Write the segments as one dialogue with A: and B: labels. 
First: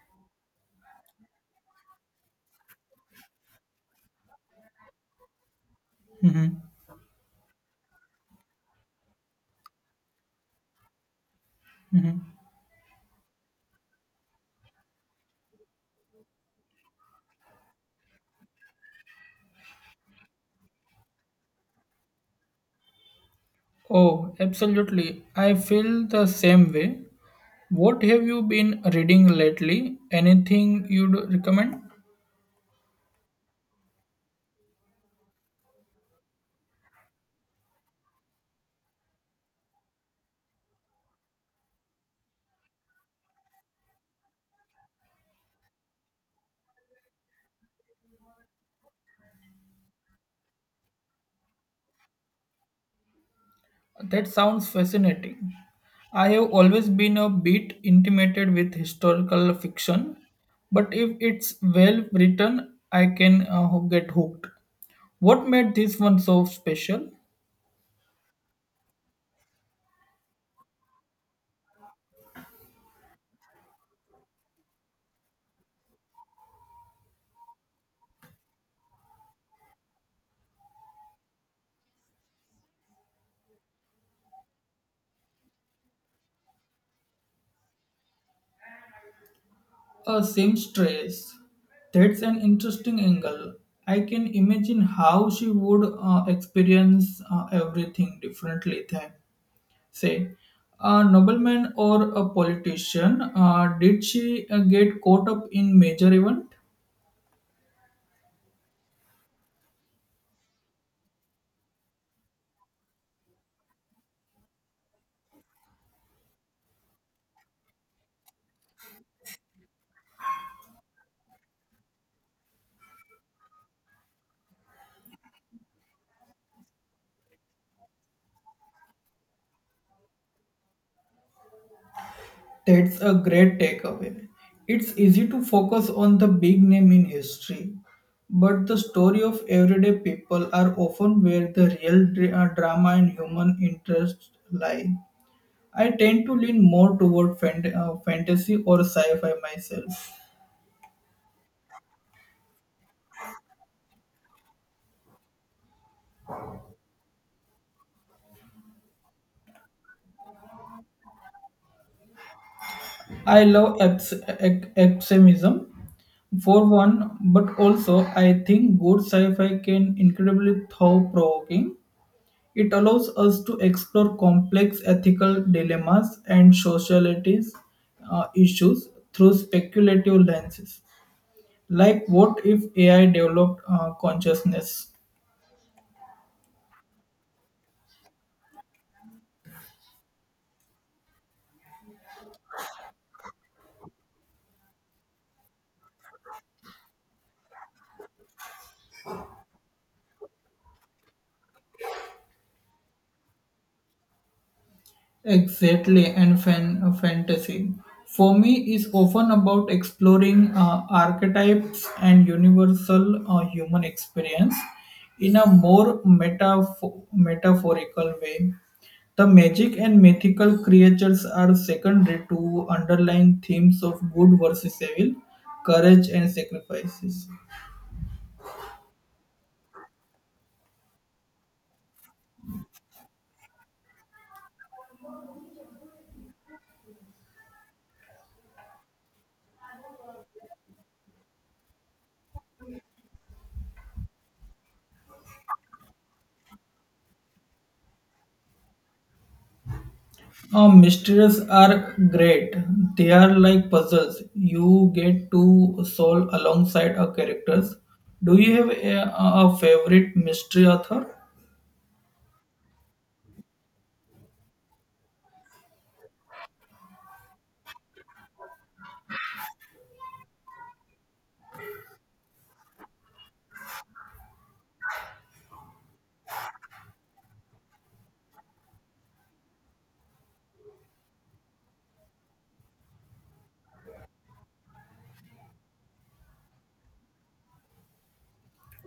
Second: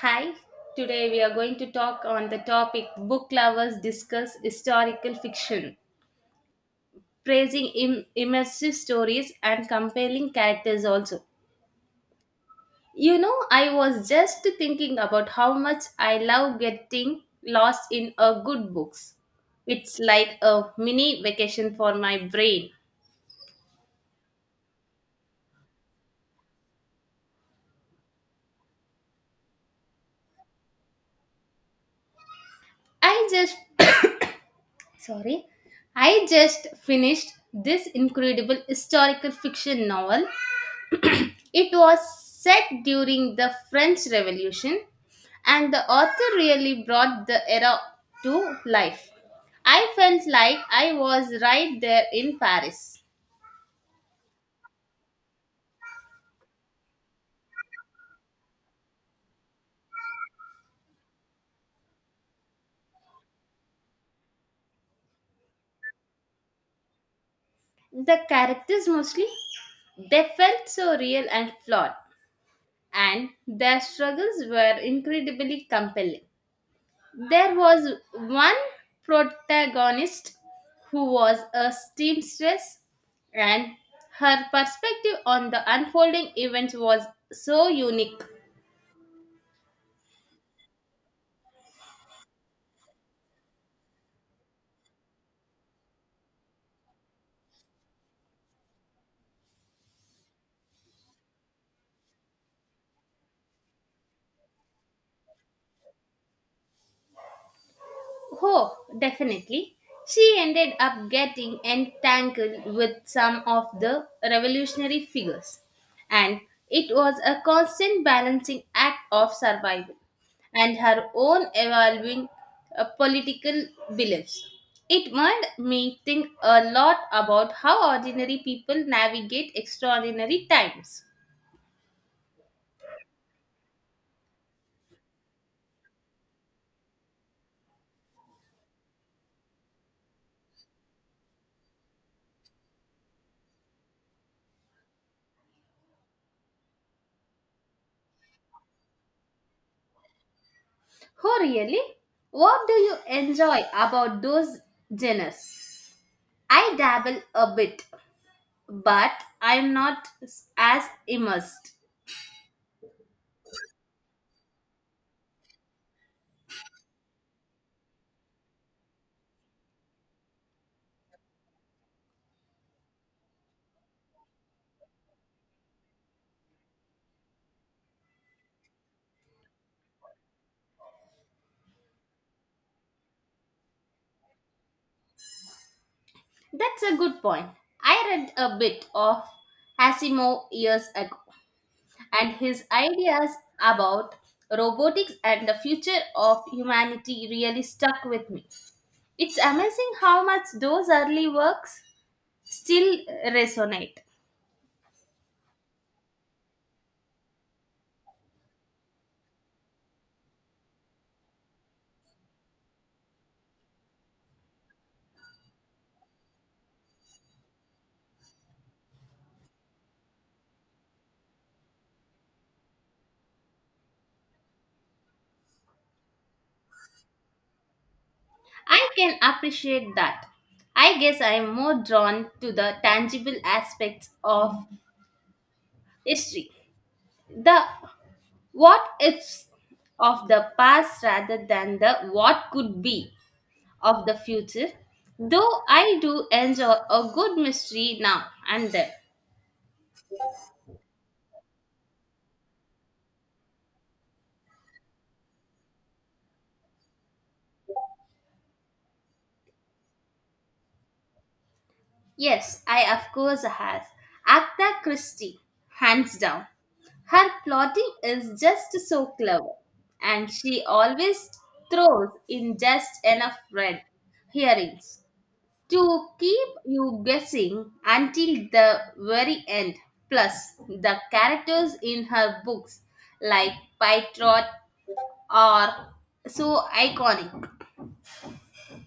A: Hi, today we are going to talk on the topic book lovers discuss historical fiction,
B: Mm-hmm.
A: praising immersive stories and compelling characters also.
B: Mm-hmm.
A: You know, I was just thinking about how much I love getting lost in a good books. It's like a mini vacation for my brain.
B: Oh, absolutely. I feel the same way. What have you been reading lately? Anything you'd recommend?
A: I just sorry I just finished this incredible historical fiction novel it was set during the French Revolution, and the author really brought the era to life. I felt like I was right there in Paris.
B: That sounds fascinating. I have always been a bit intimidated with historical fiction, but if it's well written, I can get hooked. What made this one so special?
A: The characters mostly, they felt so real and flawed, and their struggles were incredibly compelling. There was one protagonist who was a seamstress, and her perspective on the unfolding events was so unique.
B: A seamstress. That's an interesting angle. I can imagine how she would experience everything differently than, say, a nobleman or a politician. Did she get caught up in major event?
A: Oh, definitely. She ended up getting entangled with some of the revolutionary figures, and it was a constant balancing act of survival and her own evolving political beliefs. It made me think a lot about how ordinary people navigate extraordinary times.
B: That's a great takeaway. It's easy to focus on the big name in history, but the story of everyday people are often where the real drama and human interest lie. I tend to lean more toward fantasy or sci-fi myself.
A: Oh, really? What do you enjoy about those genres? I dabble a bit, but I'm not s- as immersed.
B: I love extremism for one, but also I think good sci-fi can incredibly thought-provoking. It allows us to explore complex ethical dilemmas and societies issues through speculative lenses, like what if AI developed consciousness?
A: That's a good point. I read a bit of Asimov years ago, and his ideas about robotics and the future of humanity really stuck with me. It's amazing how much those early works still resonate.
B: Exactly, and fantasy. For me, is often about exploring archetypes and universal human experience in a more metaphorical way. The magic and mythical creatures are secondary to underlying themes of good versus evil, courage and sacrifices.
A: I can appreciate that. I guess I'm more drawn to the tangible aspects of history, the what ifs of the past rather than the what could be of the future, though I do enjoy a good mystery now and then.
B: Oh, mysteries are great. They are like puzzles. You get to solve alongside our characters. Do you have a favorite mystery author?
A: Yes, I of course has. Agatha Christie, hands down. Her plotting is just so clever, and she always throws in just enough red herrings to keep you guessing until the very end. Plus, the characters in her books, like Pytrot, are so iconic.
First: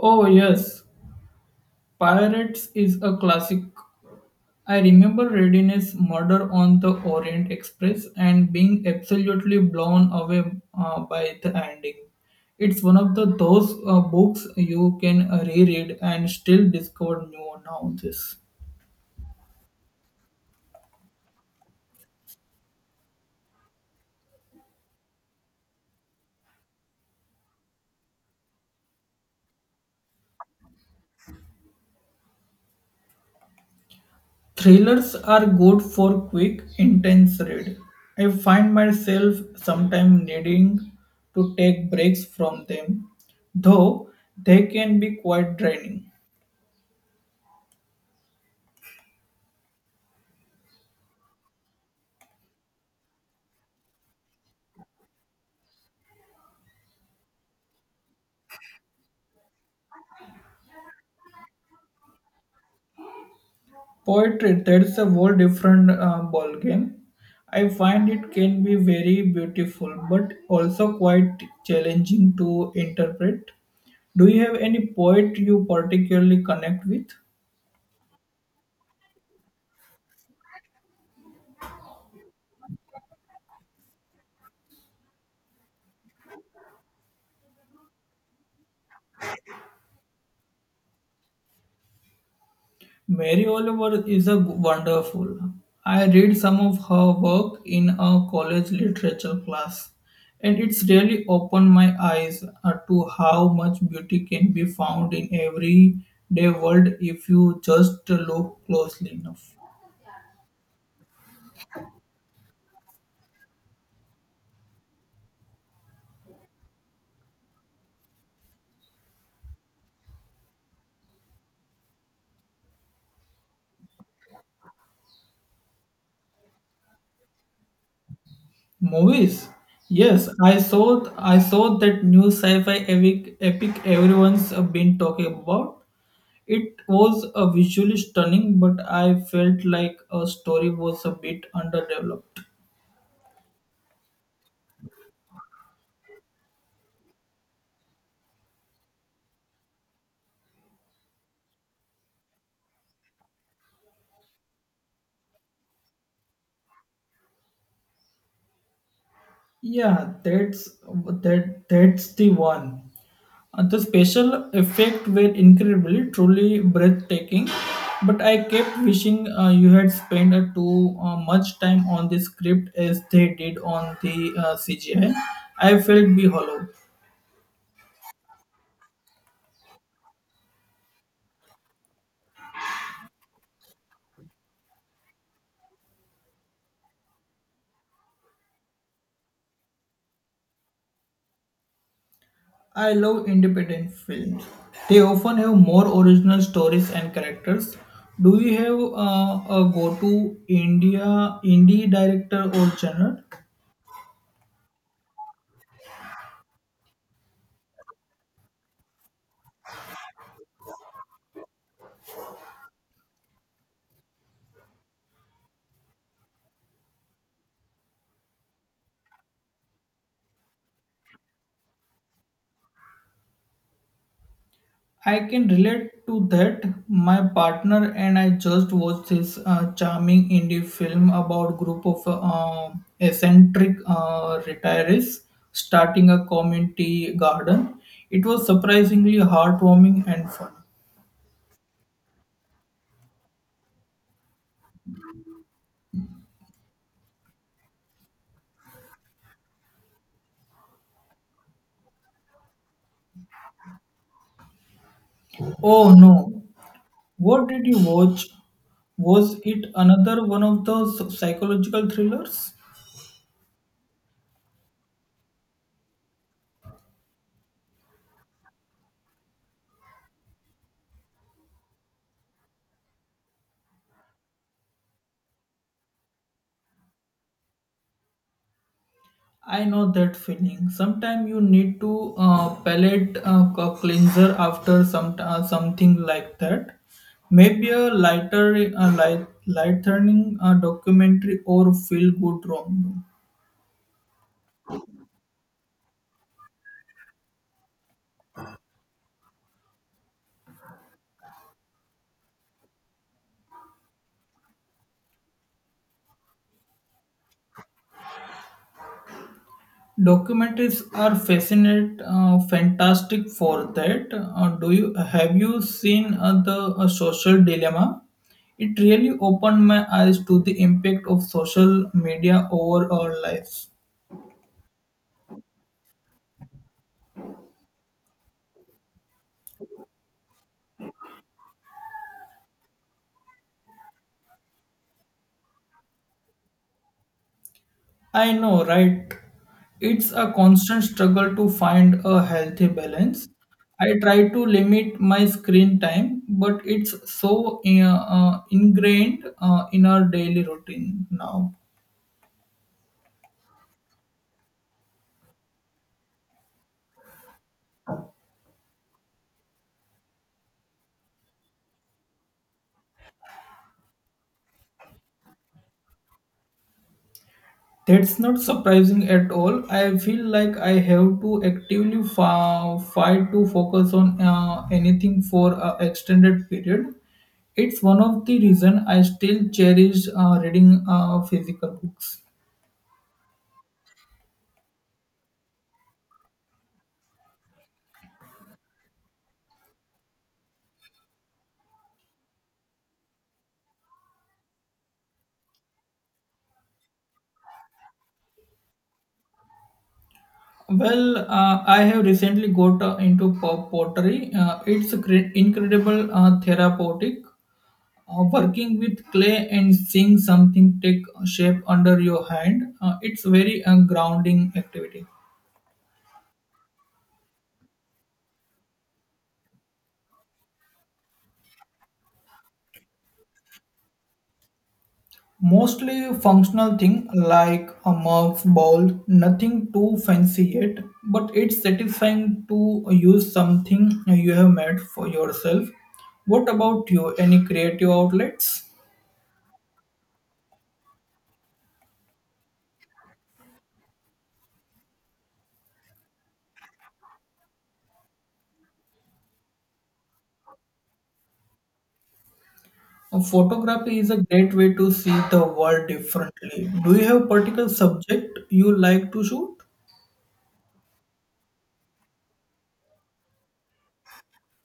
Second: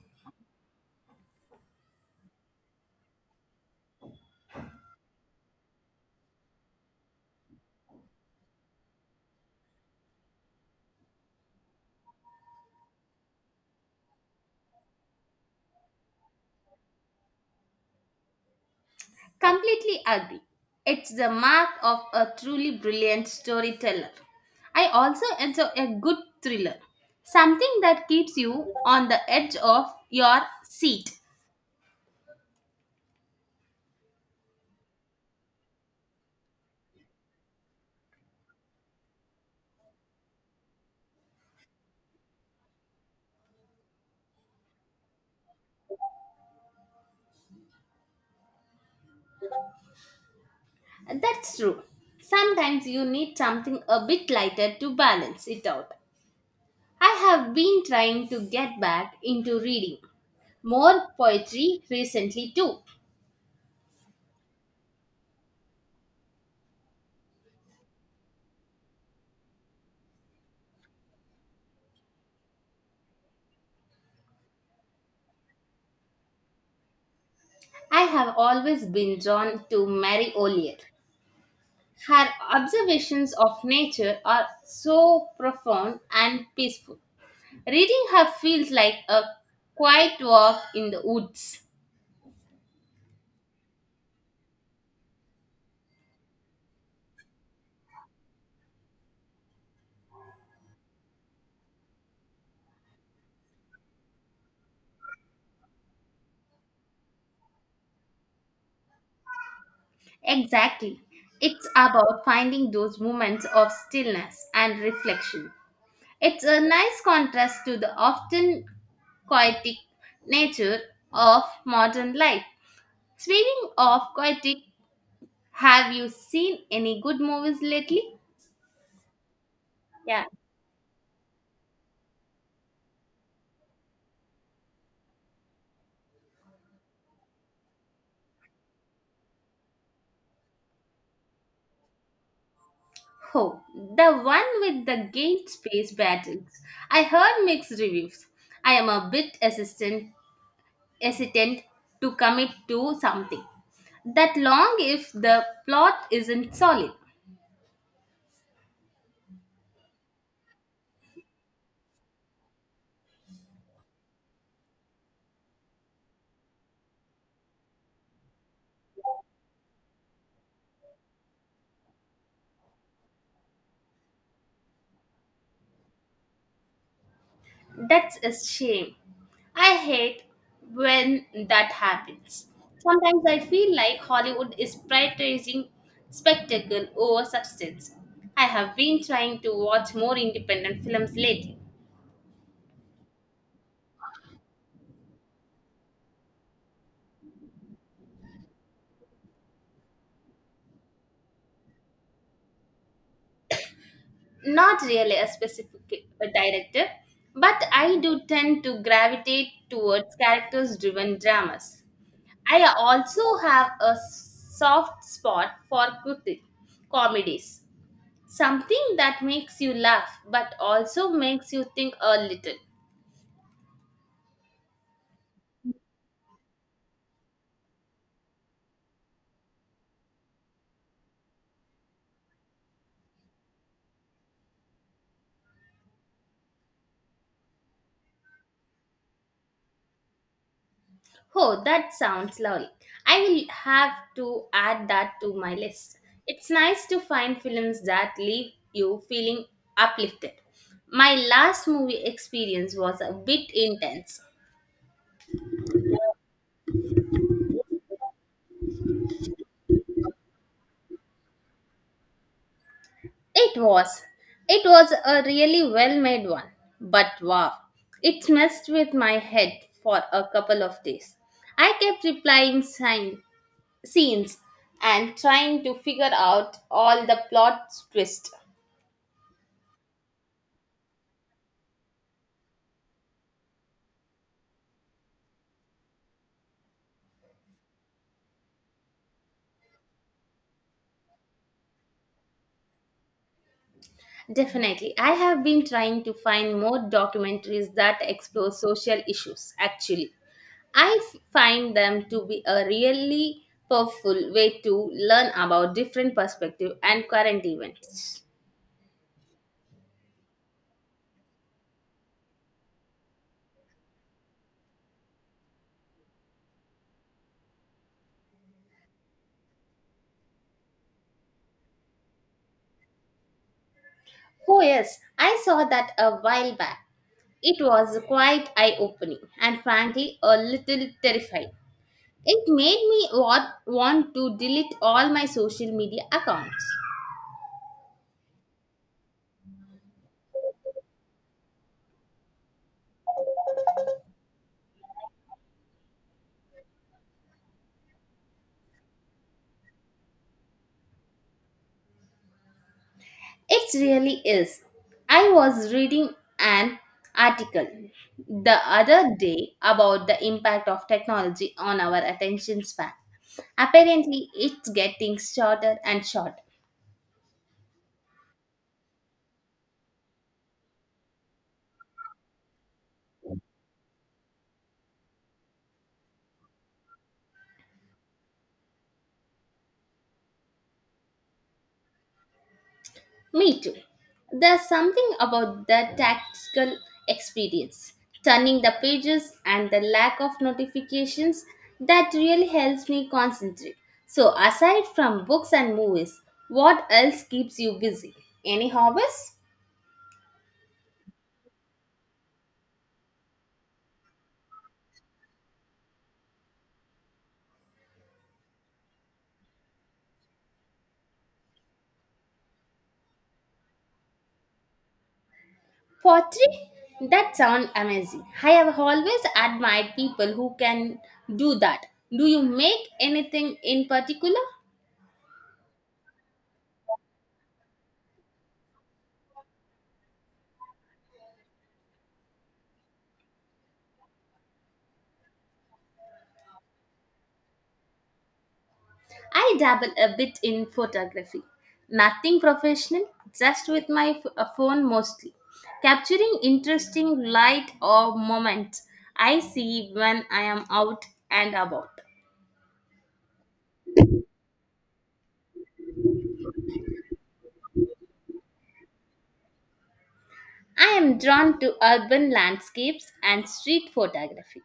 B: Oh, yes. Pirates is a classic. I remember reading his Murder on the Orient Express and being absolutely blown away by the ending. It's one of the those books you can reread and still discover new nowadays.
A: Completely agree. It's the mark of a truly brilliant storyteller. I also enjoy a good thriller, something that keeps you on the edge of your seat.
B: Thrillers are good for quick, intense read. I find myself sometimes needing to take breaks from them, though they can be quite draining.
A: That's true. Sometimes you need something a bit lighter to balance it out. I have been trying to get back into reading more poetry recently too.
B: Poetry, that's a whole different ball game. I find it can be very beautiful, but also quite challenging to interpret. Do you have any poet you particularly connect with?
A: I have always been drawn to Mary Olier. Her observations of nature are so profound and peaceful. Reading her feels like a quiet walk in the woods.
B: Mary Oliver is a wonderful. I read some of her work in a college literature class, and it's really opened my eyes to how much beauty can be found in everyday world if you just look closely enough.
A: Exactly. It's about finding those moments of stillness and reflection. It's a nice contrast to the often chaotic nature of modern life. Speaking of chaotic, have you seen any good movies lately?
B: Movies.
A: Yeah.
B: Yes, I saw that new sci-fi epic everyone's been talking about. It was a visually stunning, but I felt like a story was a bit underdeveloped.
A: Oh, the one with the game space battles. I heard mixed reviews. I am a bit hesitant to commit to something that long if the plot isn't solid.
B: Yeah, that's the one. And the special effects were incredibly, truly breathtaking. But I kept wishing you had spent too much time on the script as they did on the CGI. I felt be hollow.
A: That's a shame. I hate when that happens. Sometimes I feel like Hollywood is prioritizing spectacle over substance. I have been trying to watch more independent films lately.
B: I love independent films. They often have more original stories and characters. Do you have a go-to India indie director or genre?
A: Not really a specific director, but I do tend to gravitate towards characters driven dramas. I also have a soft spot for quick comedies. Something that makes you laugh but also makes you think a little.
B: I can relate to that. My partner and I just watched this charming indie film about group of eccentric retirees starting a community garden. It was surprisingly heartwarming and fun.
A: Oh, that sounds lovely. I will have to add that to my list. It's nice to find films that leave you feeling uplifted. My last movie experience was a bit intense.
B: Oh no, what did you watch? Was it another one of those psychological thrillers?
A: It was. It was a really well made one. But wow, it messed with my head for a couple of days. I kept replying sign scenes and trying to figure out all the plot twist.
B: I know that feeling. Sometimes you need to palate cleanser after something like that. Maybe a lighter, a light, light turning documentary or feel good rom.
A: Definitely. I have been trying to find more documentaries that explore social issues, actually. Find them to be a really powerful way to learn about different perspectives and current events.
B: Documentaries are fantastic for that. Do you have you seen the social dilemma? It really opened my eyes to the impact of social media over our lives.
A: Oh, yes, I saw that a while back. It was quite eye opening and frankly a little terrifying. It made me want to delete all my social media accounts.
B: I know, right? It's a constant struggle to find a healthy balance. I try to limit my screen time, but it's so ingrained in our daily routine now.
A: It really is. I was reading an article the other day about the impact of technology on our attention span. Apparently, it's getting shorter and shorter.
B: That's not surprising at all. I feel like I have to actively fight to focus on anything for an extended period. It's one of the reason I still cherish reading physical books.
A: Me too. There's something about the tactical experience, turning the pages and the lack of notifications that really helps me concentrate. So, aside from books and movies, what else keeps you busy? Any hobbies?
B: Well, I have recently got into pottery. It's a incredible therapeutic. Working with clay and seeing something take shape under your hand, it's very grounding activity.
A: Pottery? That sounds amazing. I have always admired people who can do that. Do you make anything in particular?
B: Mostly functional thing like a mug's bowl, nothing too fancy yet, but it's satisfying to use something you have made for yourself. What about you? Any creative outlets?
A: I dabble a bit in photography. Nothing professional, just with my phone mostly. Capturing interesting light or moments I see when I am out and about.
B: Photography is a great way to see the world differently. Do you have particular subject you like to shoot?
A: I am drawn to urban landscapes and street photography.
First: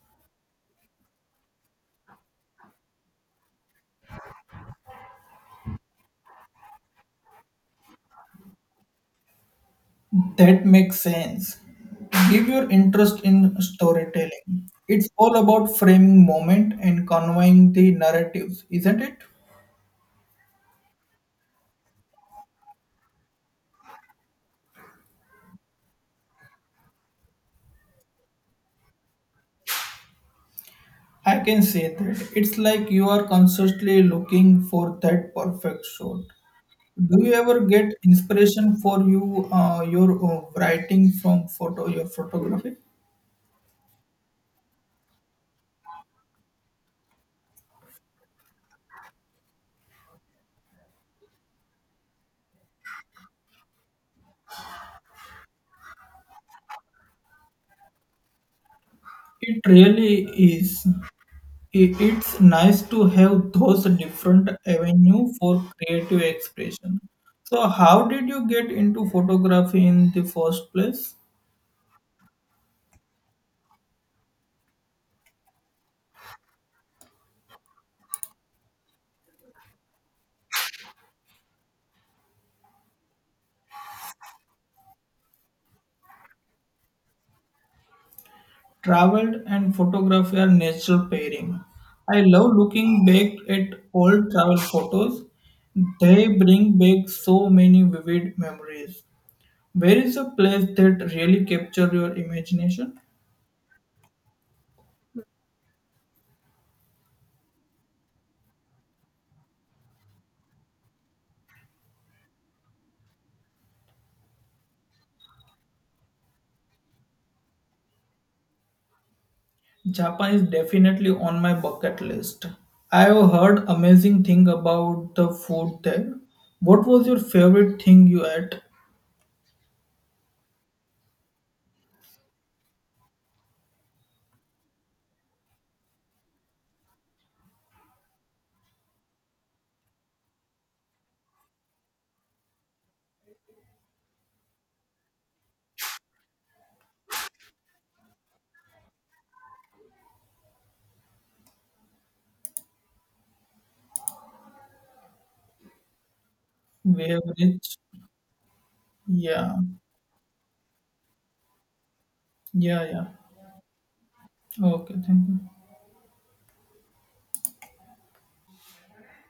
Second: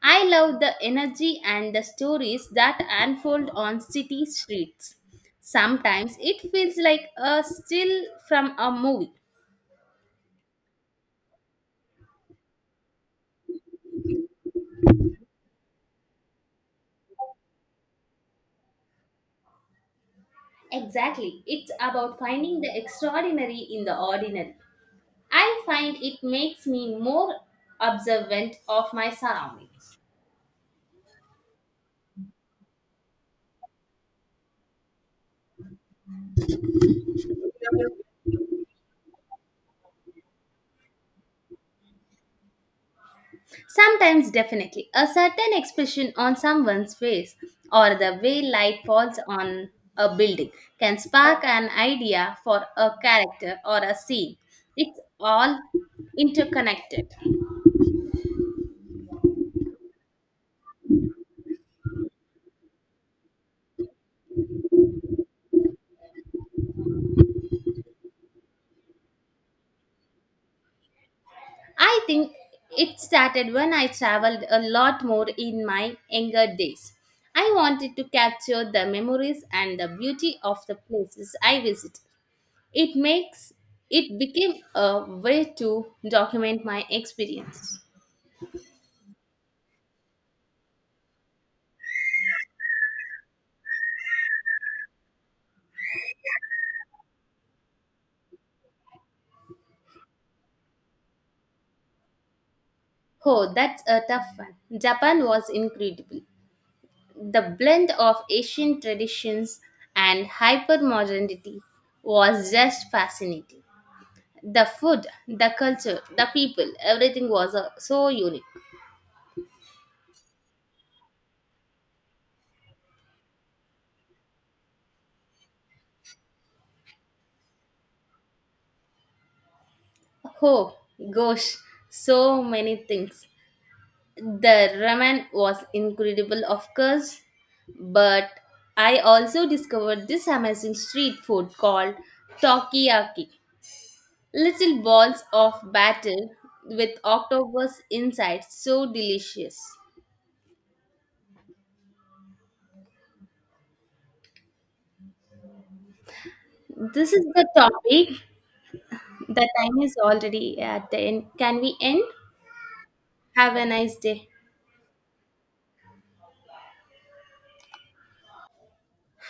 A: I love the energy and the stories that unfold on city streets. Sometimes it feels like a still from a movie.
B: That makes sense. Give your interest in storytelling. It's all about framing moment and conveying the narratives, isn't it?
A: Exactly. It's about finding the extraordinary in the ordinary. I find it makes me more observant of my surroundings.
B: I can say that. It's like you are constantly looking for that perfect shot. Do you ever get inspiration for your writing from photo your photography?
A: Sometimes, definitely, a certain expression on someone's face or the way light falls on a building can spark an idea for a character or a scene. It's all interconnected.
B: It really is. It's nice to have those different avenue for creative expression. So how did you get into photography in the first place?
A: I think it started when I traveled a lot more in my younger days. I wanted to capture the memories and the beauty of the places I visit. It makes it became a way to document my experience.
B: Traveled and photography are natural pairing. I love looking back at old travel photos. They bring back so many vivid memories. Where is a place that really captured your imagination?
A: Oh, that's a tough one. Japan was incredible. The blend of Asian traditions and hypermodernity was just fascinating. The food, the culture, the people, everything was so unique.
B: Japan is definitely on my bucket list. I have heard amazing thing about the food there. What was your favorite thing you ate?
A: Oh gosh, so many things. The ramen was incredible, of course, but I also discovered this amazing street food called Tokiyaki. Little balls of batter with octopus inside, so delicious.
B: We
A: This
B: have
A: is the
B: reached.
A: topic. The
B: Yeah,
A: time is already at the end. Can we end?
B: yeah, yeah.
A: Have a nice day.
B: Okay, thank you.